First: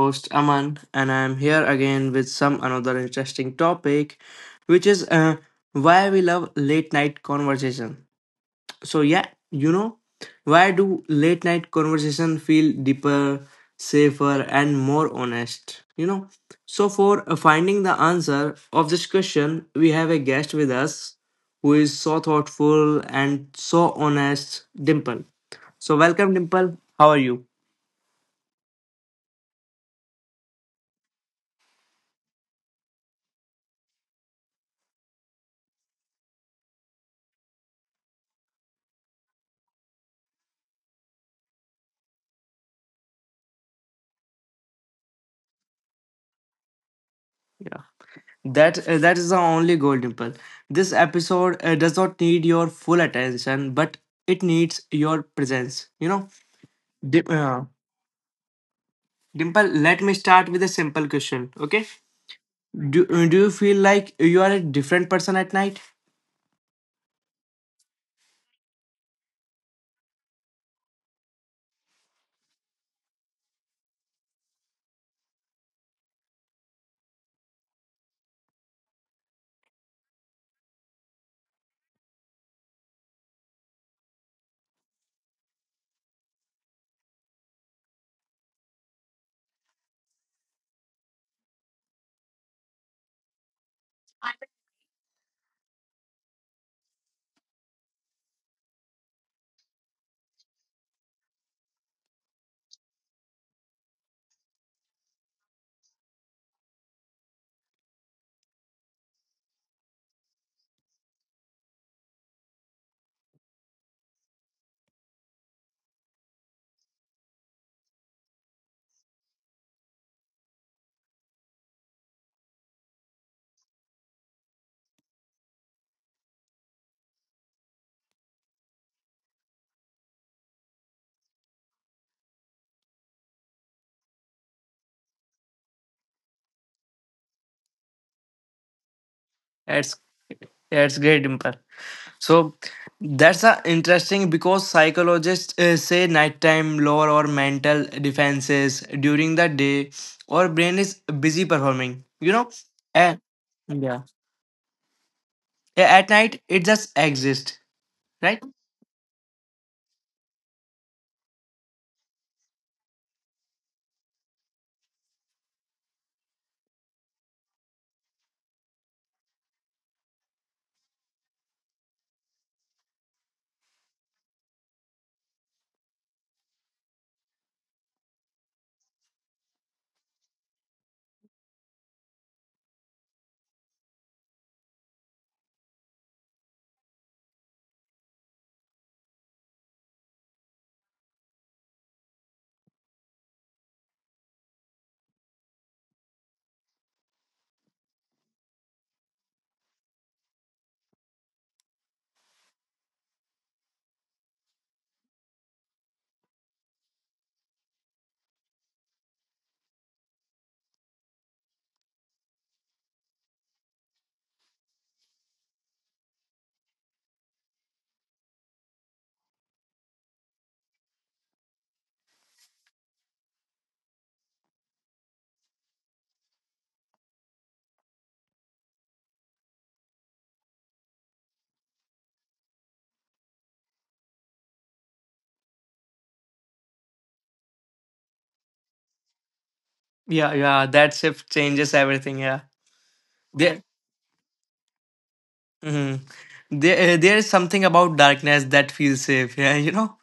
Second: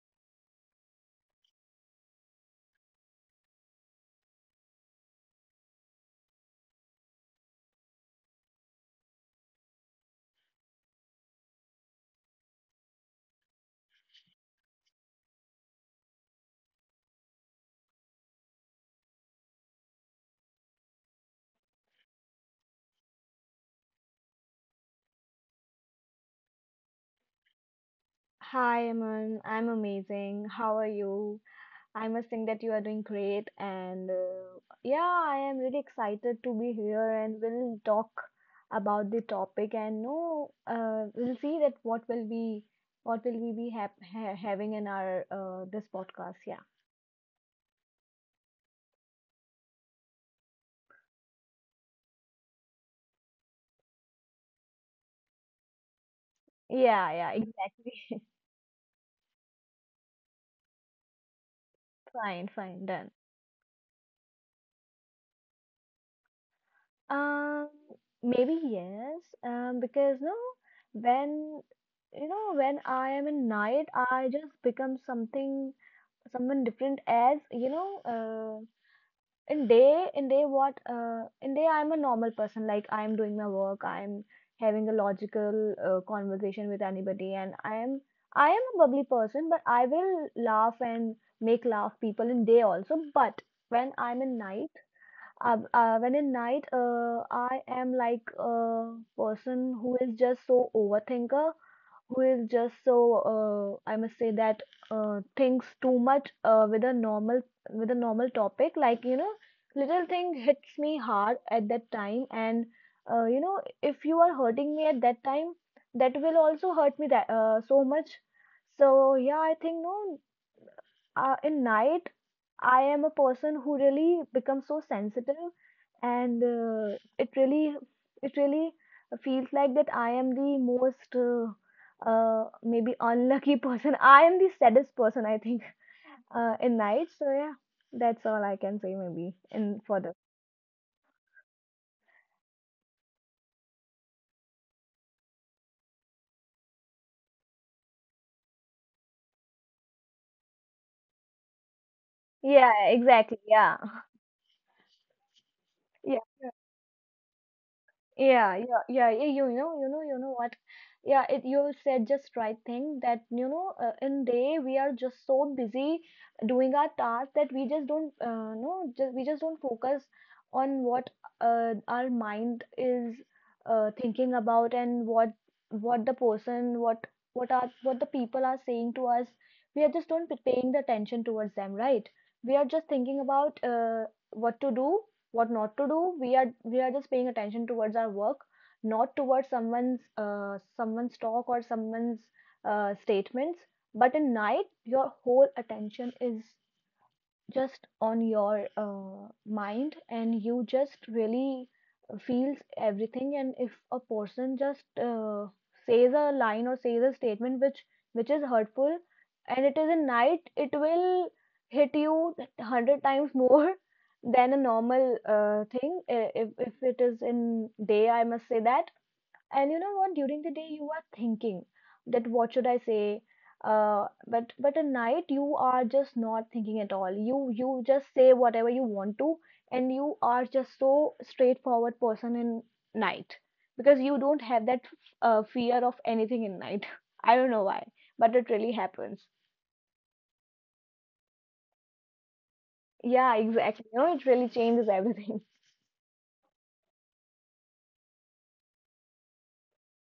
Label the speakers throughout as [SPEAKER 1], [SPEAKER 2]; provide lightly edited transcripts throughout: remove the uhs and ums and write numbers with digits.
[SPEAKER 1] host Aman and I'm here again with some another interesting topic which is why we love late night conversation. So yeah, you know, why do late night conversation feel deeper, safer and more honest? So for finding the answer of this question, we have a guest with us who is so thoughtful and so honest, Dimple. So welcome Dimple. How are you?
[SPEAKER 2] Hi, Aman. I'm amazing. How are you? I must think that you are doing great. And yeah, I am really excited to be here and we'll talk about the topic and no, we'll see that what will be what will we be hap ha having in our this podcast. Yeah.
[SPEAKER 1] That is the only goal, Dimple. This episode does not need your full attention, but it needs your presence.
[SPEAKER 2] Yeah,
[SPEAKER 1] Dim-
[SPEAKER 2] yeah,
[SPEAKER 1] uh,
[SPEAKER 2] exactly.
[SPEAKER 1] Dimple. Let me start with a simple question. Okay,
[SPEAKER 2] Fine, fine,
[SPEAKER 1] do
[SPEAKER 2] done.
[SPEAKER 1] uh, do you feel like you are a different person at night?
[SPEAKER 2] Um, Maybe yes. Because no, when when I am in night, I just become something someone different as you know in day what in day I'm a normal person, like I'm doing my work, I'm having a logical conversation with anybody, and I am a bubbly person, but I will laugh and make laugh people in day also. But when I'm in night when in night I am like a person who is just so overthinker, who is just so I must say that thinks too much with a normal topic. Like little thing hits me hard at that time, and if you are hurting me at that time, that will also hurt me that so much. So yeah, I think no. In night, I am a person who really becomes so sensitive, and it really feels like that I am the most maybe unlucky person. I am the saddest person, I think, in night. So yeah, that's all I can say maybe in
[SPEAKER 1] That's
[SPEAKER 2] for the
[SPEAKER 1] that's great, Dimple. So that's interesting because psychologists say nighttime lower or mental defenses during the day, or brain is busy performing.
[SPEAKER 2] yeah
[SPEAKER 1] And
[SPEAKER 2] exactly yeah.
[SPEAKER 1] yeah. Yeah, at night it just exists, right?
[SPEAKER 2] Yeah, yeah, yeah, yeah, you know what? Yeah, it you said just right thing that you know in day we are just so busy doing our task that we just don't no just we just don't focus on what our mind is thinking about, and what the person what are what the people are saying to us. We are just don't paying the attention towards them, right? We are just thinking about what to do, what not to do. We are we are just paying attention towards our work, not towards someone's someone's talk or someone's statements. But in night your whole attention is just on your mind, and you just really feels everything. And if a person just says a line or says a statement which is hurtful, and it is a night, it will hit you 100 times more than a normal thing if it is in day, I must say that. And you know what, during the day you are thinking that what should I say, but at night you are just not thinking at all. You you just say whatever you want to, and you are just so straightforward person in night because you don't have that fear of anything in night. I don't know why, but it really happens.
[SPEAKER 1] Yeah, yeah. That shift changes everything. Yeah,
[SPEAKER 2] Yeah,
[SPEAKER 1] there,
[SPEAKER 2] exactly, you know, it really changes everything.
[SPEAKER 1] mhm. There is something about darkness that feels safe. Yeah, you know.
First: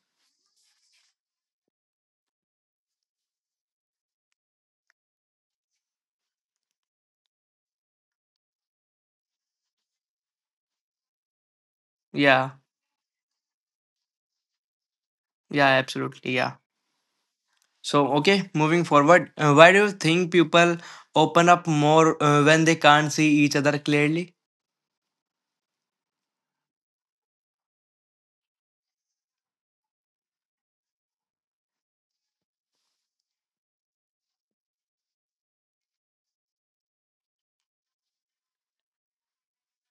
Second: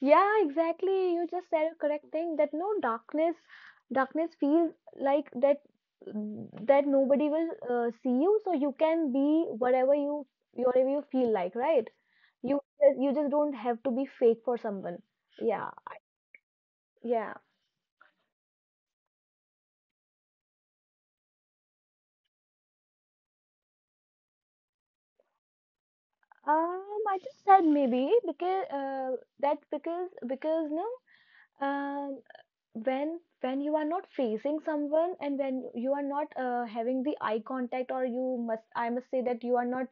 [SPEAKER 2] Yeah, exactly. You just said a correct thing that no, darkness feels like that that nobody will see you, so you can be whatever you feel like, right?
[SPEAKER 1] Yeah,
[SPEAKER 2] You just don't have to be fake for someone.
[SPEAKER 1] yeah,
[SPEAKER 2] Yeah,
[SPEAKER 1] absolutely. Yeah.
[SPEAKER 2] yeah.
[SPEAKER 1] So okay, moving forward, why do you think people open up more when they can't see each other clearly?
[SPEAKER 2] I just said maybe because that's because no, um, when you are not facing someone, and when you are not having the eye contact, or you must, I must say that, you are not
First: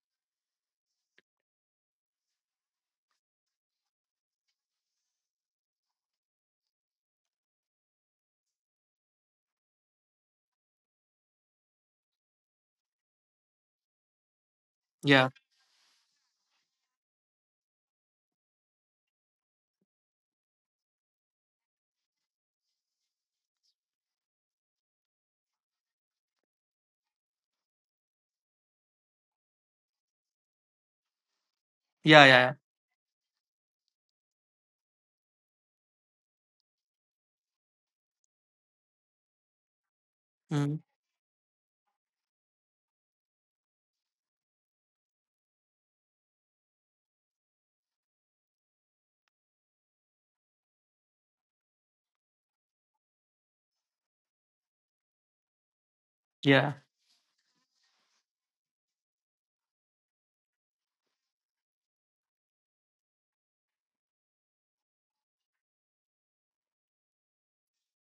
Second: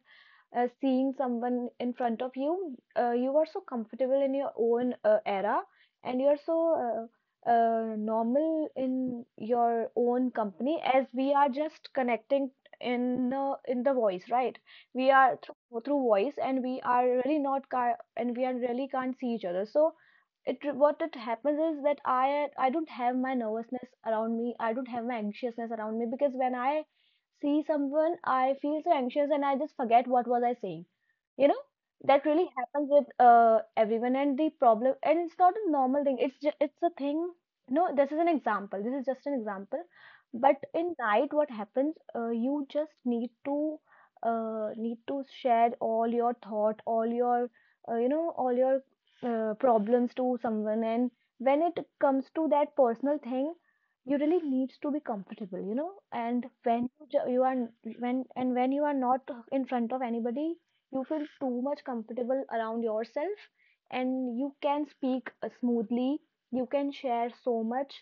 [SPEAKER 2] seeing someone in front of you, you are so comfortable in your own era, and you are so normal in your own company, as we are just connecting in the voice, right? We
[SPEAKER 1] Yeah,
[SPEAKER 2] are through, through voice, and we are really not and we are really can't see each other. So it what it happens is that I don't have my nervousness around me. I don't have my anxiousness around me, because when I see someone, I feel so anxious and I just forget what was I saying. You know,
[SPEAKER 1] yeah,
[SPEAKER 2] that
[SPEAKER 1] yeah,
[SPEAKER 2] really
[SPEAKER 1] yeah.
[SPEAKER 2] happens with everyone, and the problem. And it's not a normal thing. It's just, it's a thing. No, this is an example. This is just an example. But
[SPEAKER 1] Mhm.
[SPEAKER 2] in night, what happens? You just need to need to share all your thought, all your all your problems to someone. And when it comes to that personal thing, you really needs to be comfortable, you know. And
[SPEAKER 1] Yeah.
[SPEAKER 2] when you you are when and when you are not in front of anybody, you feel too much comfortable around yourself, and you can speak smoothly, you can share so much.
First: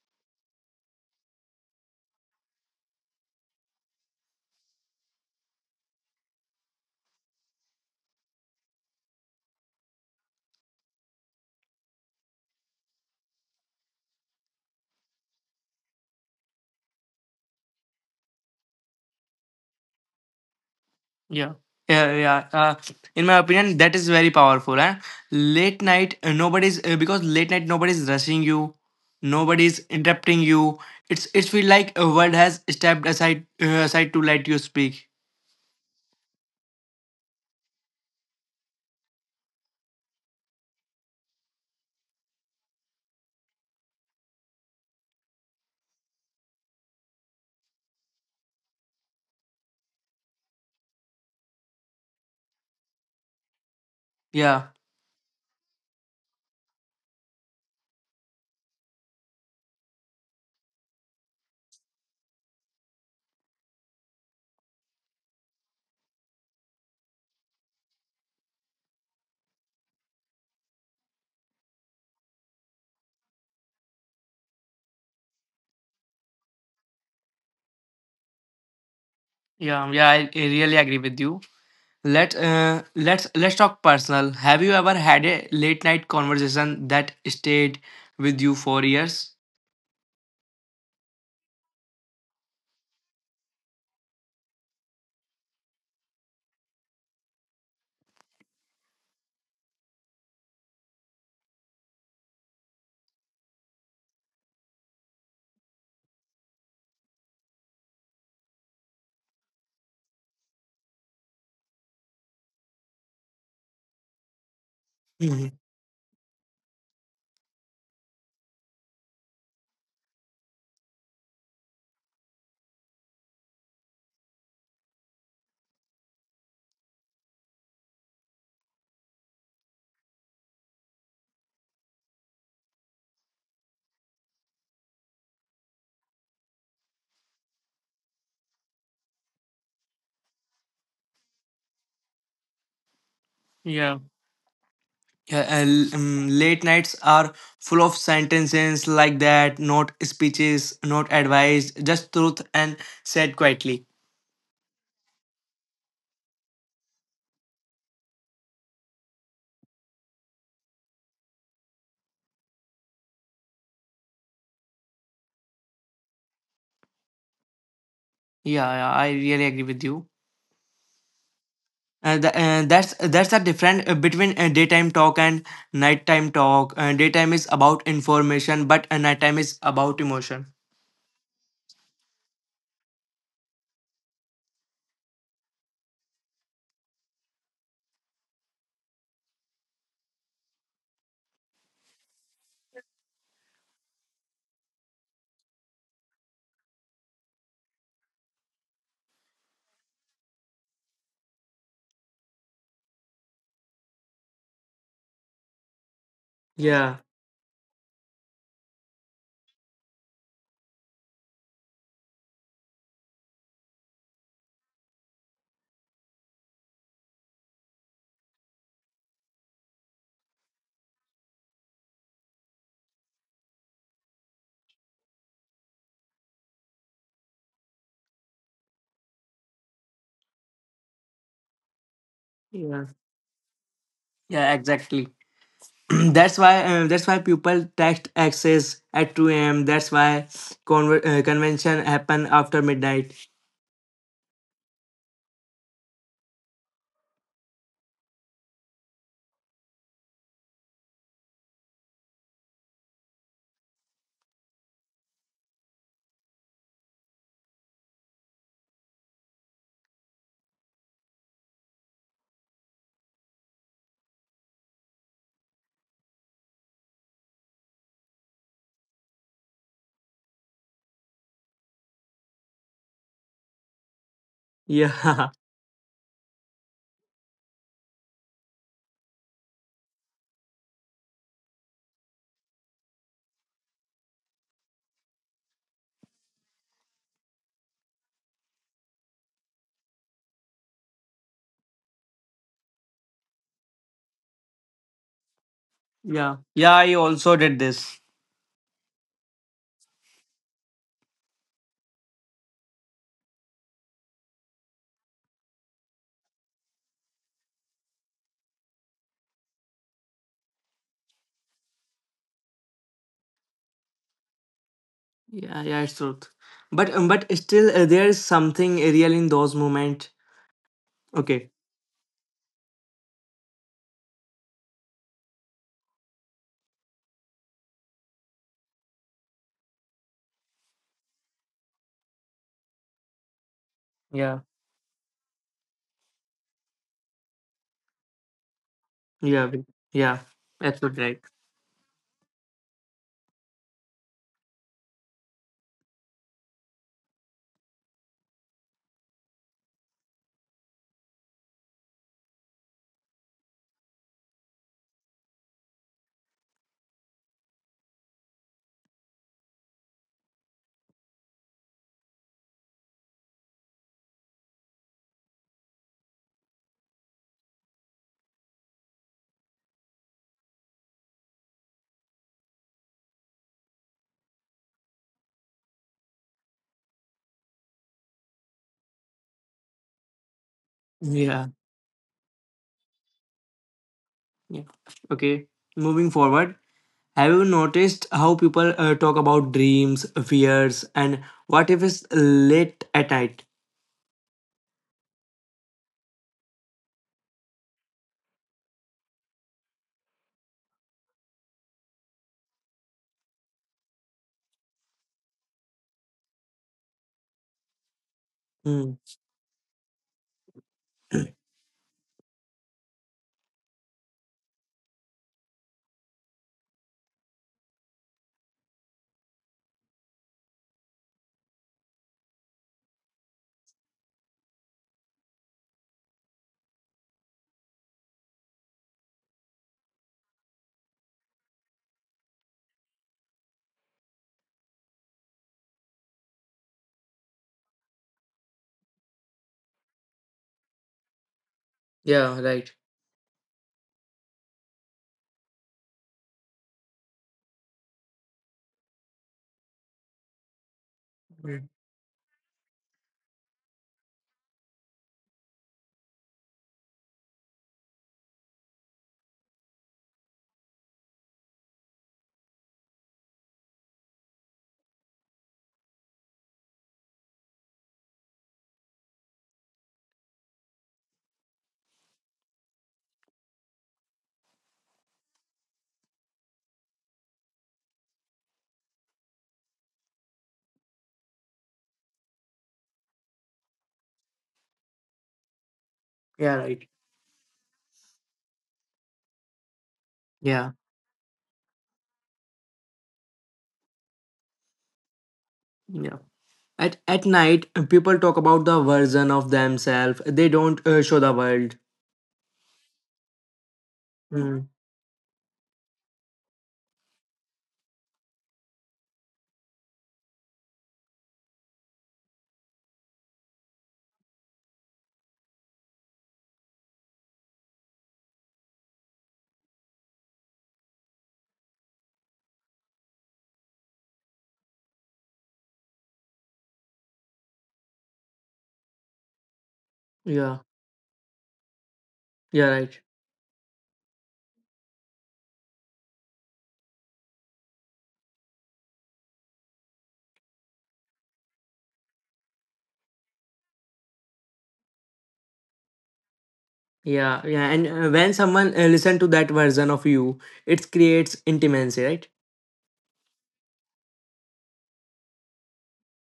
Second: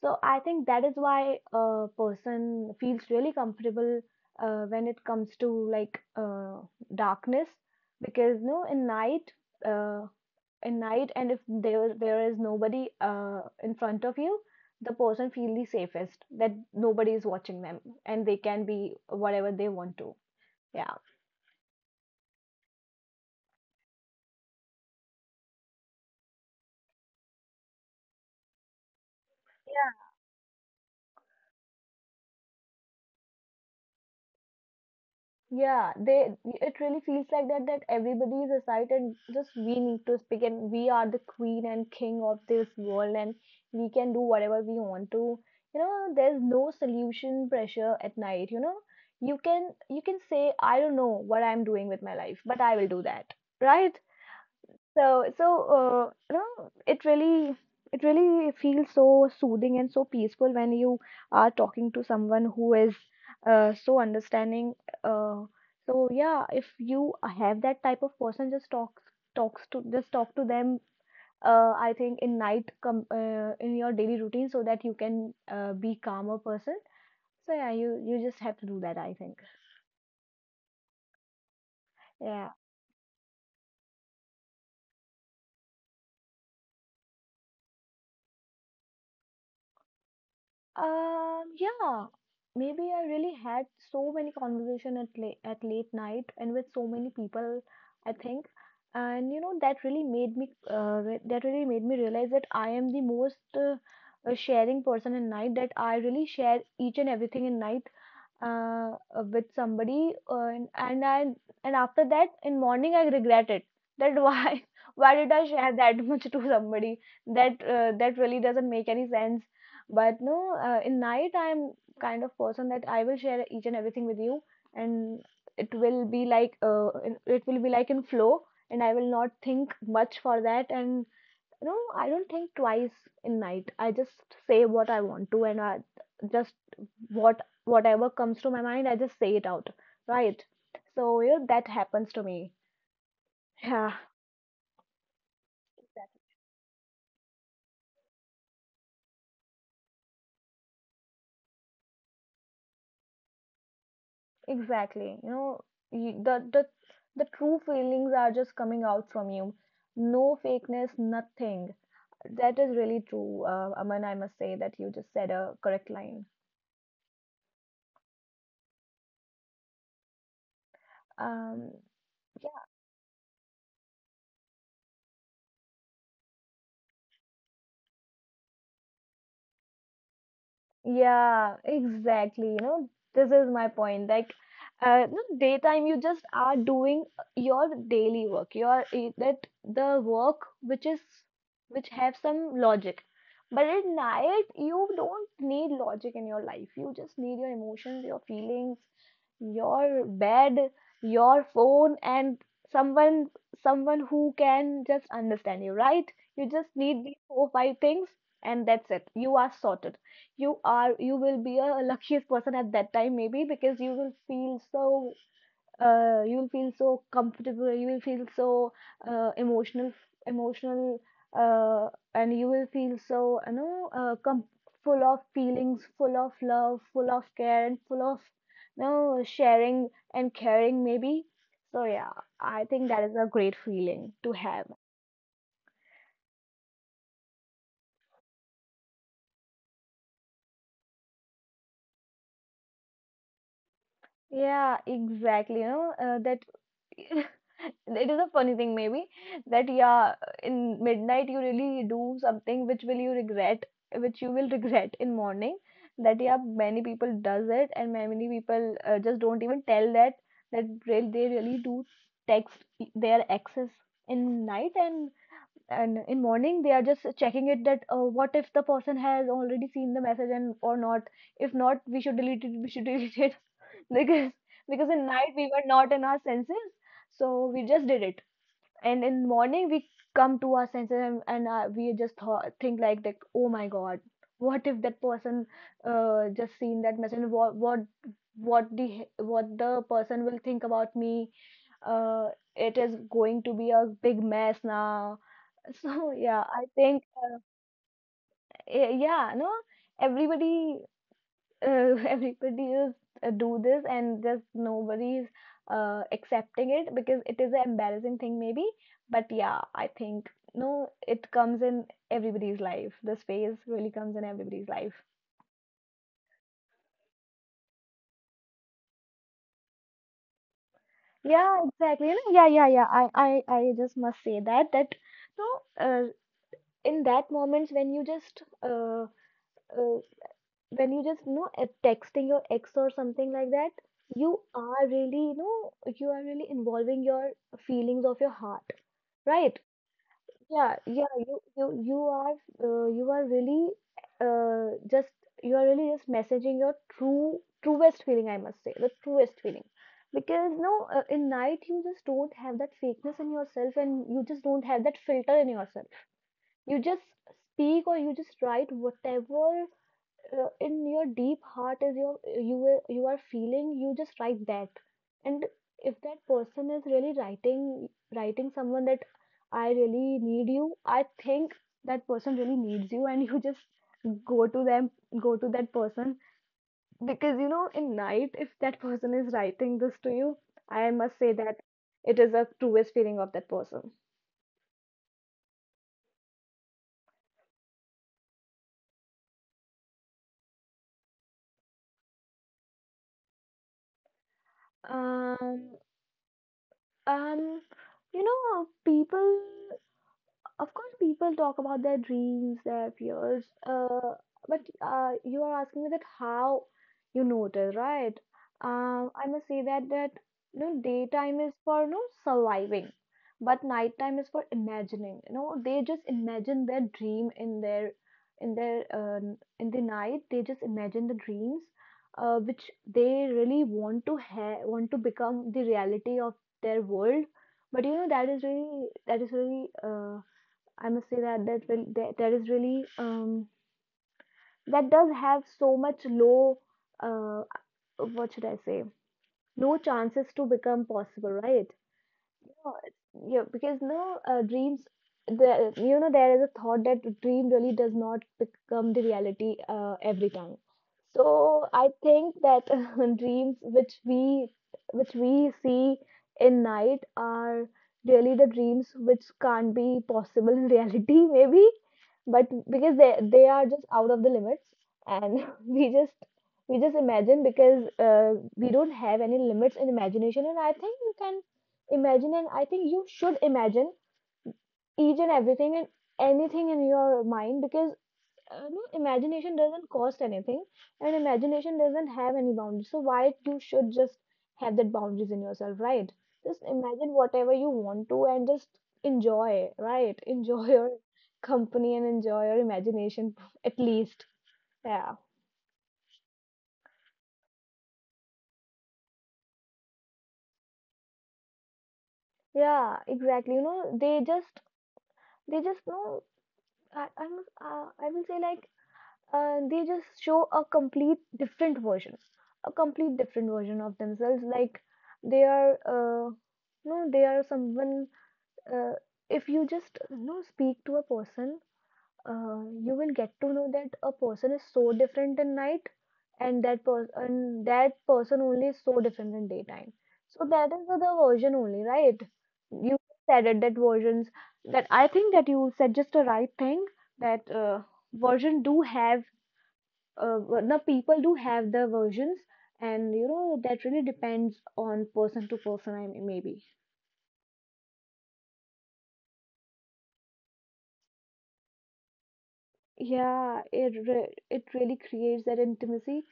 [SPEAKER 2] So I think that is why a person feels really comfortable when it comes to like uh, darkness. Because no, in night uh, in night, and if there is nobody in front of you, the person feel the safest that nobody is watching them, and they can be whatever they want to. Yeah.
[SPEAKER 1] Yeah. Yeah, yeah. In my opinion, that is very powerful. Eh? Late night, nobody's because late night nobody's rushing you, nobody's
[SPEAKER 2] Yeah.
[SPEAKER 1] interrupting you. It's feel like a world has stepped aside aside to let you speak.
[SPEAKER 2] Yeah, they, it really feels like that that everybody is aside, and just we need to speak, and we are the queen and king of this world, and we can do whatever we want to. You know, there's no solution pressure at night, you know. You can, you can say, I don't know what I'm doing with my life, but I will do that, right?
[SPEAKER 1] Yeah,
[SPEAKER 2] So, so uh, you know, it really, it really feels so soothing and so peaceful when you are talking to someone who is so understanding. Uh, so yeah, if you have that type of person, just talk, just talk to them. I think in night, com in your daily routine, so that you can be calmer person. So yeah, you just have to do that, I think.
[SPEAKER 1] yeah, yeah. I really agree with you. Let
[SPEAKER 2] Yeah.
[SPEAKER 1] uh, let's let's talk personal. Have you ever had a late night conversation that stayed with you for years?
[SPEAKER 2] Yeah, maybe I really had so many conversation at late night and with so many people, I think. And you know that really made me that really made me realize that I am the most sharing person in night, that I really share each and everything in night uh, with somebody and I and after that in morning I regret it that why why did I
[SPEAKER 1] Mhm.
[SPEAKER 2] share that much to somebody, that that really doesn't make any sense. But no, in night I'm kind of person that I will share each and everything with you, and it will be like it will be like in flow, and I will not think much for that. And you know, I don't think twice in night. I just say what I want to, and I just what whatever comes to my mind, I just say it out, right? So you know, that happens to me. Yeah,
[SPEAKER 1] Yeah. Yeah, and, late nights are full of sentences like that, not speeches, not advice, just truth and said quietly.
[SPEAKER 2] exactly, you know, the true feelings are just coming out from you. No fakeness, nothing. That is really true, Aman, I must say that you just said a correct line.
[SPEAKER 1] Yeah, yeah, I really agree with you.
[SPEAKER 2] um
[SPEAKER 1] The, that's the difference between daytime talk and nighttime talk. Daytime is about information, but nighttime is about emotion.
[SPEAKER 2] Yeah, exactly. You know, this is my point. Like, daytime you just are doing your daily work. Your that the work which is which have some logic. But at night you don't need logic in your life. You just need your emotions, your feelings, your bed, your phone, and someone who can just understand you, right? You just
[SPEAKER 1] Yeah,
[SPEAKER 2] need these four, five things, and that's it. You are sorted. You will be a luckiest person at that time maybe, because you will feel so you will feel so comfortable, you will feel so emotional. emotional uh, and you will feel so full of feelings, full of love, full of care, and full of sharing and caring maybe. So yeah, I
[SPEAKER 1] yeah,
[SPEAKER 2] think that is a great feeling to
[SPEAKER 1] yeah,
[SPEAKER 2] have.
[SPEAKER 1] exactly. That's why people text access at 2 a.m. That's why convention happen after midnight.
[SPEAKER 2] Yeah, exactly. you know that It is a funny thing maybe. That yeah In midnight you really do something which will you regret, which you will regret in morning. That yeah Many people does it, and many people just don't even tell that they really do text their exes in night. And in morning they are just checking it that what if the person has already seen the message and or not. If not, we should delete it, we should delete it, because because in
[SPEAKER 1] Yeah,
[SPEAKER 2] night we were not in our senses, so we just did it. And in morning we come to our senses, and we just think like that, oh my God, what if that person just seen that message, and what what the person will think about me. uh, it is going to be a big mess now. So
[SPEAKER 1] yeah,
[SPEAKER 2] yeah, I
[SPEAKER 1] yeah. I
[SPEAKER 2] think.
[SPEAKER 1] also did this.
[SPEAKER 2] Yeah, no, everybody everybody is do this, and just nobody's accepting it, because it is an embarrassing thing maybe. But yeah, I think no, it comes in everybody's life, this phase really comes in everybody's life.
[SPEAKER 1] Yeah, yeah, it's truth. But still, there is something real in those moments. Okay.
[SPEAKER 2] Yeah, exactly, you know, yeah, yeah, yeah, I just must say that no, uh, in that moments uh, when you just texting your ex or something like that, you
[SPEAKER 1] Yeah.
[SPEAKER 2] are really, you know, you are really involving your feelings of your heart.
[SPEAKER 1] Yeah.
[SPEAKER 2] Right.
[SPEAKER 1] we- Yeah.
[SPEAKER 2] Yeah,
[SPEAKER 1] That's
[SPEAKER 2] yeah,
[SPEAKER 1] right.
[SPEAKER 2] you are you are really, just you are really just messaging your truest feeling, I must say, the truest feeling. Because no, in night you just don't have that fakeness in yourself, and you just don't have that filter in yourself. You just speak, or you just write whatever in your deep heart is, your you are feeling, you just write that. And if that person is really writing someone that I really need you, I think that person really needs you, and you just go to them go to that person, because you know in night, if that person is writing this to you, I must say
[SPEAKER 1] Yeah.
[SPEAKER 2] that it is a truest feeling of that person.
[SPEAKER 1] Yeah. Okay. Moving forward, have you noticed how people talk about dreams, fears, and what if it's late at night?
[SPEAKER 2] um um you know, people, of course, people talk about their dreams, their fears, but you are asking me that how you notice, right?
[SPEAKER 1] Hmm.
[SPEAKER 2] I must say that you know, daytime is for, you know, surviving, but nighttime is for imagining. You know, they just imagine their dream in their in the night. They just imagine the dreams, which they really want to want to become the reality of their world. But you know that is really, I must say that is really that does have so much low, uh, what should I say, low chances to become possible, right?
[SPEAKER 1] Yeah. Right.
[SPEAKER 2] God. Yeah, because now dreams, there is a thought that the dream really does not become the reality every time.
[SPEAKER 1] Mm.
[SPEAKER 2] So I think that dreams which we see in night are really the dreams which can't be possible in reality maybe. But because they are just out of the limits, and we just we just imagine, because we don't have any limits in imagination, and I think you can imagine, and I think you should imagine each and everything and anything in your mind, because no, imagination doesn't cost anything, and imagination doesn't have any boundaries, so why you should just have that boundaries in yourself, right?
[SPEAKER 1] Yeah.
[SPEAKER 2] Just
[SPEAKER 1] Right.
[SPEAKER 2] imagine whatever you want to, and just enjoy, right? Enjoy
[SPEAKER 1] Yeah.
[SPEAKER 2] your company, and enjoy your imagination at least. Yeah.
[SPEAKER 1] Yeah. At night, people talk about the version of themselves they don't show the world.
[SPEAKER 2] Yeah, exactly, you know, they just
[SPEAKER 1] Mm,
[SPEAKER 2] know. I, I'm I will say like they just show a complete different version, a complete different version of themselves. Like they are, no, they are someone. Uh, if you just, you know, speak to a person, you will get to know that a person is so different in night, and that person only is so different in daytime. So
[SPEAKER 1] yeah,
[SPEAKER 2] that is the version only, right?
[SPEAKER 1] yeah,
[SPEAKER 2] You
[SPEAKER 1] right.
[SPEAKER 2] said it, that versions, that I think that you said just the right thing, that version do have now people do have their versions, and you know that really depends on person to person, I mean, maybe.
[SPEAKER 1] Yeah, yeah. And when someone listen to that version of you, it creates intimacy, right?
[SPEAKER 2] Yeah, it really creates that intimacy.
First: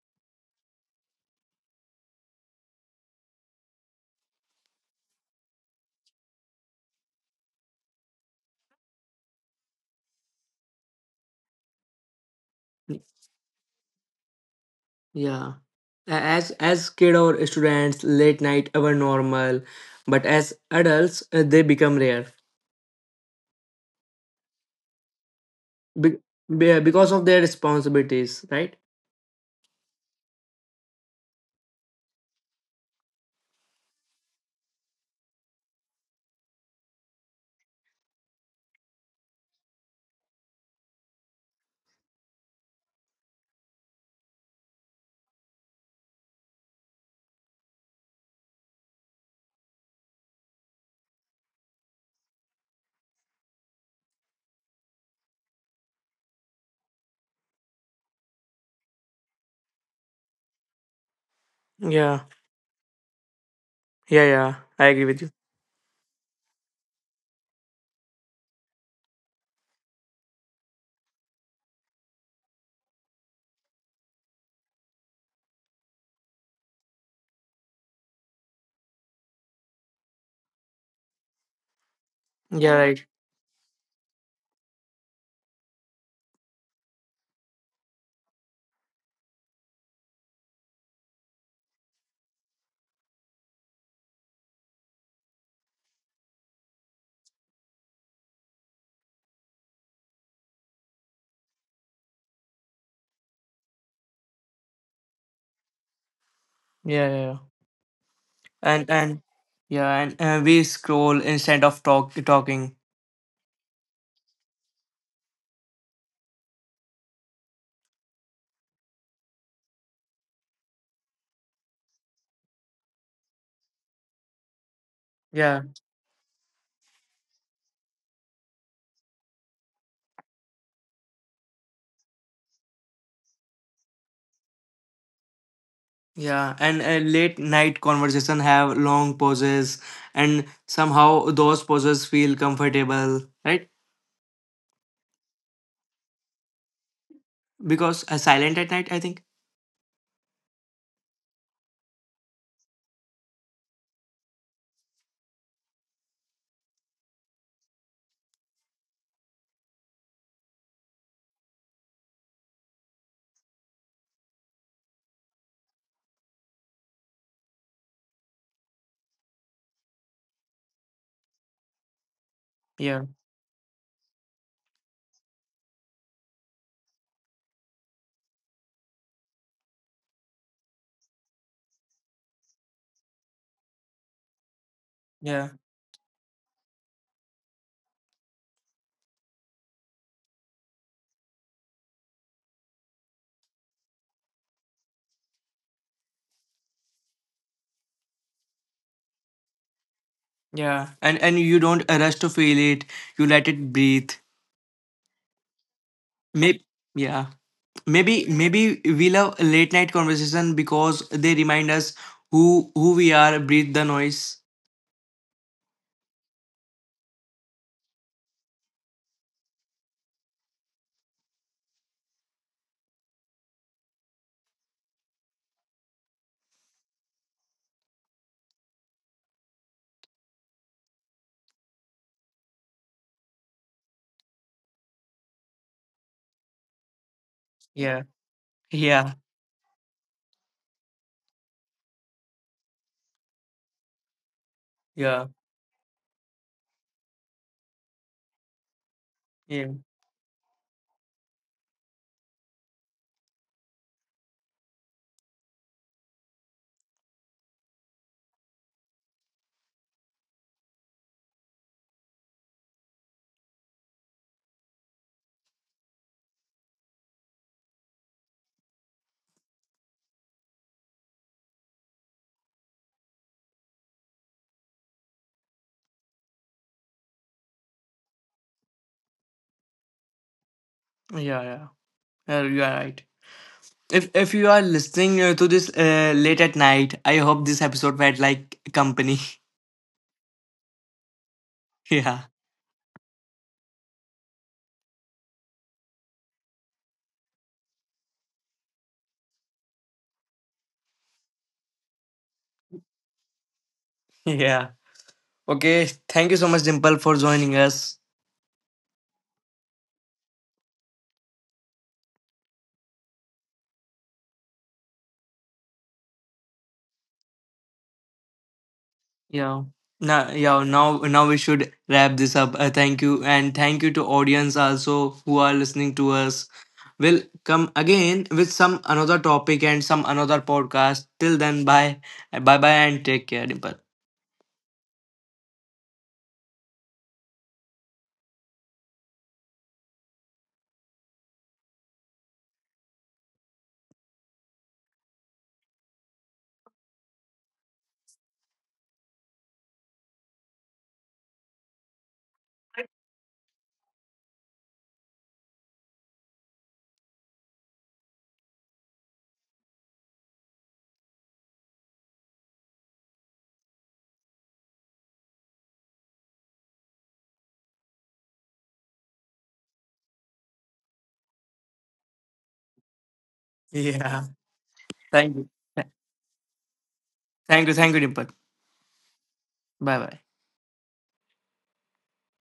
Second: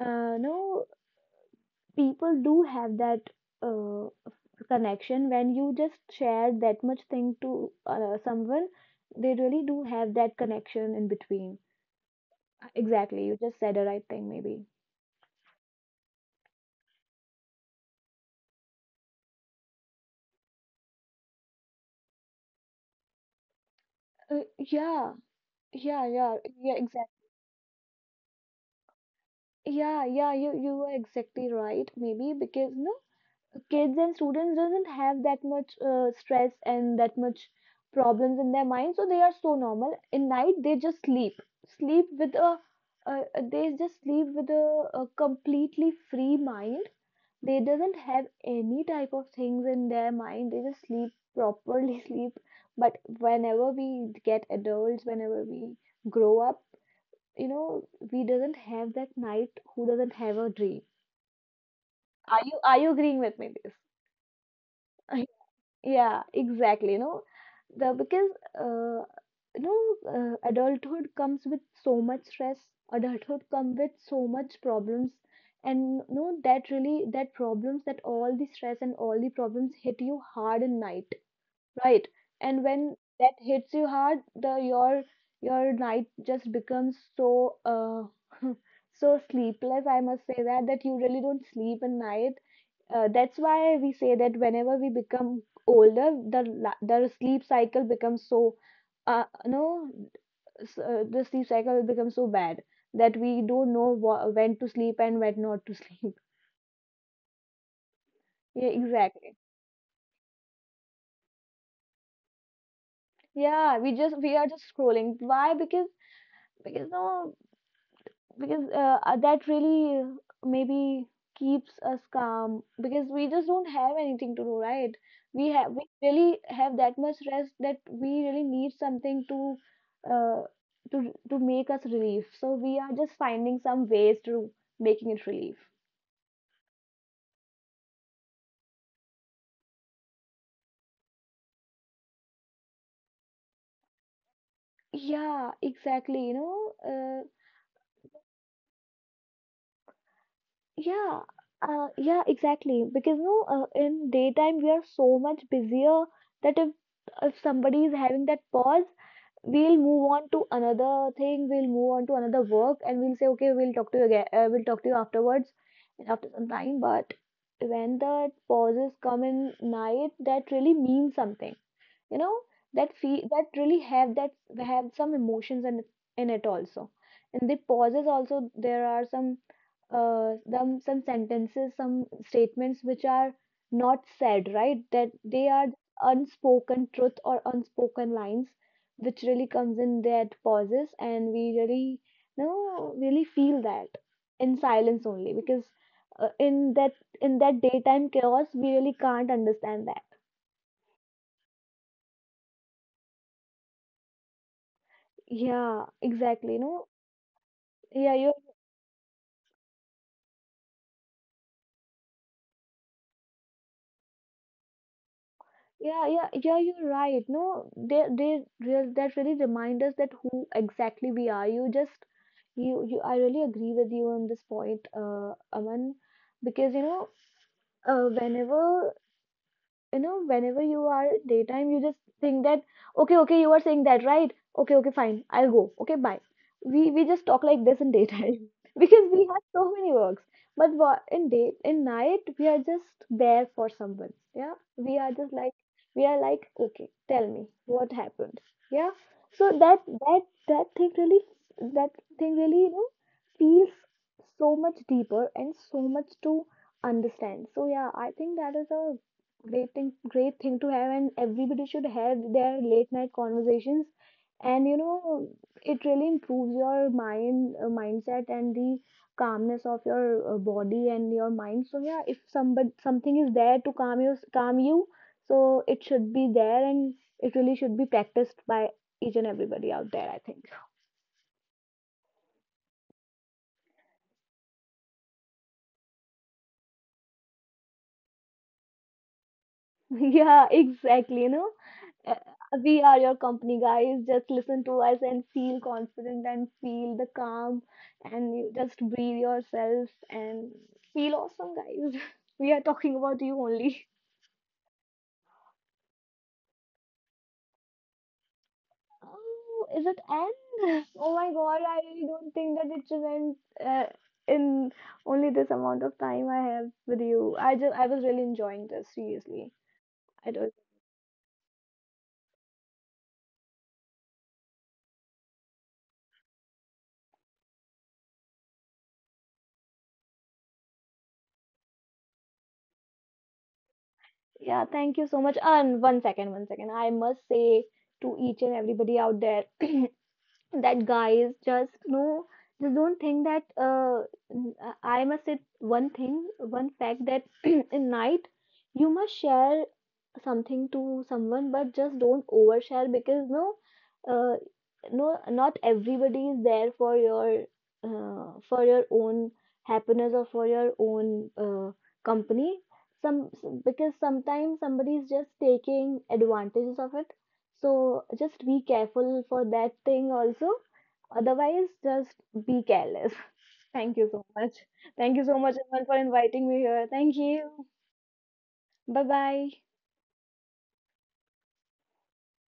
[SPEAKER 2] No, people do have that uh, connection. When you just share that much thing to someone, they really do have that connection in between. Exactly, you just said the right thing maybe.
[SPEAKER 1] Yeah. A- as kid or students, late night were normal, but as adults, they become rare.
[SPEAKER 2] uh, yeah yeah
[SPEAKER 1] Be-
[SPEAKER 2] yeah yeah,
[SPEAKER 1] because
[SPEAKER 2] exactly.
[SPEAKER 1] of their responsibilities, right?
[SPEAKER 2] Yeah, yeah, you are exactly right maybe, because no, kids and students doesn't have that much stress and that much problems in their mind, so they are so normal in night, they just sleep with a uh, a completely free mind. They doesn't have any type of things in their mind, they just sleep properly sleep. But whenever we get adults, whenever we grow up, you know, we doesn't have that night who doesn't have a dream.
[SPEAKER 1] Yeah,
[SPEAKER 2] Are you are you agreeing with me this?
[SPEAKER 1] yeah, yeah. I agree with you.
[SPEAKER 2] Yeah, exactly. You know, the because uh, you know, adulthood comes with so much stress. Adulthood comes with so much problems, and you know that really that all the stress and all the problems hit you hard in night, right? And
[SPEAKER 1] Yeah,
[SPEAKER 2] when
[SPEAKER 1] right.
[SPEAKER 2] that hits you hard, the your night just becomes so so sleepless, I must say that you really don't sleep at night. That's why we say that whenever we become older, the sleep cycle becomes so no s- the sleep cycle becomes so bad that we don't know when to sleep and when not to sleep.
[SPEAKER 1] Yeah, yeah, yeah.
[SPEAKER 2] Yeah,
[SPEAKER 1] And
[SPEAKER 2] exactly.
[SPEAKER 1] yeah and we scroll instead of talking.
[SPEAKER 2] Yeah, we are just scrolling. Why? Because because no because uh, uh, that really maybe keeps us calm, because we just don't have anything to do, right? we
[SPEAKER 1] Yeah,
[SPEAKER 2] have we really have that much rest that we really need something to uh, make us relief, so we are just finding some ways to making it relief.
[SPEAKER 1] yeah. And late night conversation have long pauses and somehow those pauses feel comfortable, right?
[SPEAKER 2] Yeah, exactly, you know. uh,
[SPEAKER 1] Because silent at night I think.
[SPEAKER 2] yeah yeah, exactly. Because no, in daytime we are so much busier that if somebody is having that pause, we'll move on to another thing, we'll move on to another work, and we'll say okay, we'll talk to you again, we'll talk to you afterwards, and after some time. But when the pauses come in night, that really means something. You know
[SPEAKER 1] Yeah,
[SPEAKER 2] that really have that, have some emotions in it also. And the pauses also, there are some some sentences, some statements which are not said, right, that they
[SPEAKER 1] yeah.
[SPEAKER 2] are unspoken truth or unspoken lines, which really comes in that pauses, and we really, you know, really feel that in silence only, because uh, in that in that daytime chaos we really can't understand that.
[SPEAKER 1] And you don't rush to feel it, you let it breathe.
[SPEAKER 2] Yeah, exactly, no.
[SPEAKER 1] Maybe, yeah,
[SPEAKER 2] Yeah, you.
[SPEAKER 1] maybe, maybe we love late night conversation because they remind us who we are breathe the noise.
[SPEAKER 2] Yeah, yeah, yeah, you're right. No, they real that really remind us that who exactly we are. You just you you I really agree with you on this point, Aman, because you know, whenever whenever you are daytime, you just think that okay, okay, you are saying that, right? Okay, okay, fine, I'll go. Okay, bye. We just talk like this in daytime
[SPEAKER 1] Yeah,
[SPEAKER 2] because we have
[SPEAKER 1] yeah,
[SPEAKER 2] so many works. But in night we are just there for someone. Yeah,
[SPEAKER 1] yeah,
[SPEAKER 2] we are like, okay, tell me what happened. Yeah, so that,
[SPEAKER 1] yeah.
[SPEAKER 2] that that thing really, that you know, feels so much deeper, and so much to understand. So yeah, I think that is a great thing, to have, and everybody should have their late night conversations. And you know, it really improves your mindset and the calmness of your body and your mind. So yeah, if somebody, something is there to calm you, so it should be there, and it really should be practiced by each and everybody out there, I think.
[SPEAKER 1] Yeah, yeah. You are right. If you are listening to this late at night, I hope this episode felt like company.
[SPEAKER 2] Yeah, exactly, you know. Uh,
[SPEAKER 1] yeah,
[SPEAKER 2] We are your company, guys. Just listen to us and feel confident and feel the calm, and you just breathe yourself and feel awesome, guys. We are talking about you only.
[SPEAKER 1] yeah. Okay, thank you so much, Dimple, for joining us.
[SPEAKER 2] Oh, is it end? Oh my God, I don't think that it should end uh, in only this amount of time I have with you. I was really enjoying this, seriously.
[SPEAKER 1] Yeah. Now,
[SPEAKER 2] I don't.
[SPEAKER 1] yeah, now, now we should wrap this up. Thank you, and thank you to audience also who are listening to us. We'll come again with some another topic and some another podcast. Till then, bye, bye, bye, and take care, Dimple.
[SPEAKER 2] Yeah, thank you so much. And one second, one second. I must say to each and everybody out there that guys, just no, just don't think that I must say one thing, one fact, that in night, you must share something to someone, but just don't overshare, because no, uh, no, not everybody is there for your own happiness or for your own company. Because sometimes somebody is just taking advantages of it, so just be careful for that thing also. Otherwise, just be careless. Thank you so
[SPEAKER 1] Yeah.
[SPEAKER 2] much. Thank you
[SPEAKER 1] Thank
[SPEAKER 2] so
[SPEAKER 1] you.
[SPEAKER 2] much, everyone, for inviting me here. Thank you.
[SPEAKER 1] Thank you. Thank you, Dimple.
[SPEAKER 2] Bye bye.
[SPEAKER 1] Bye, bye.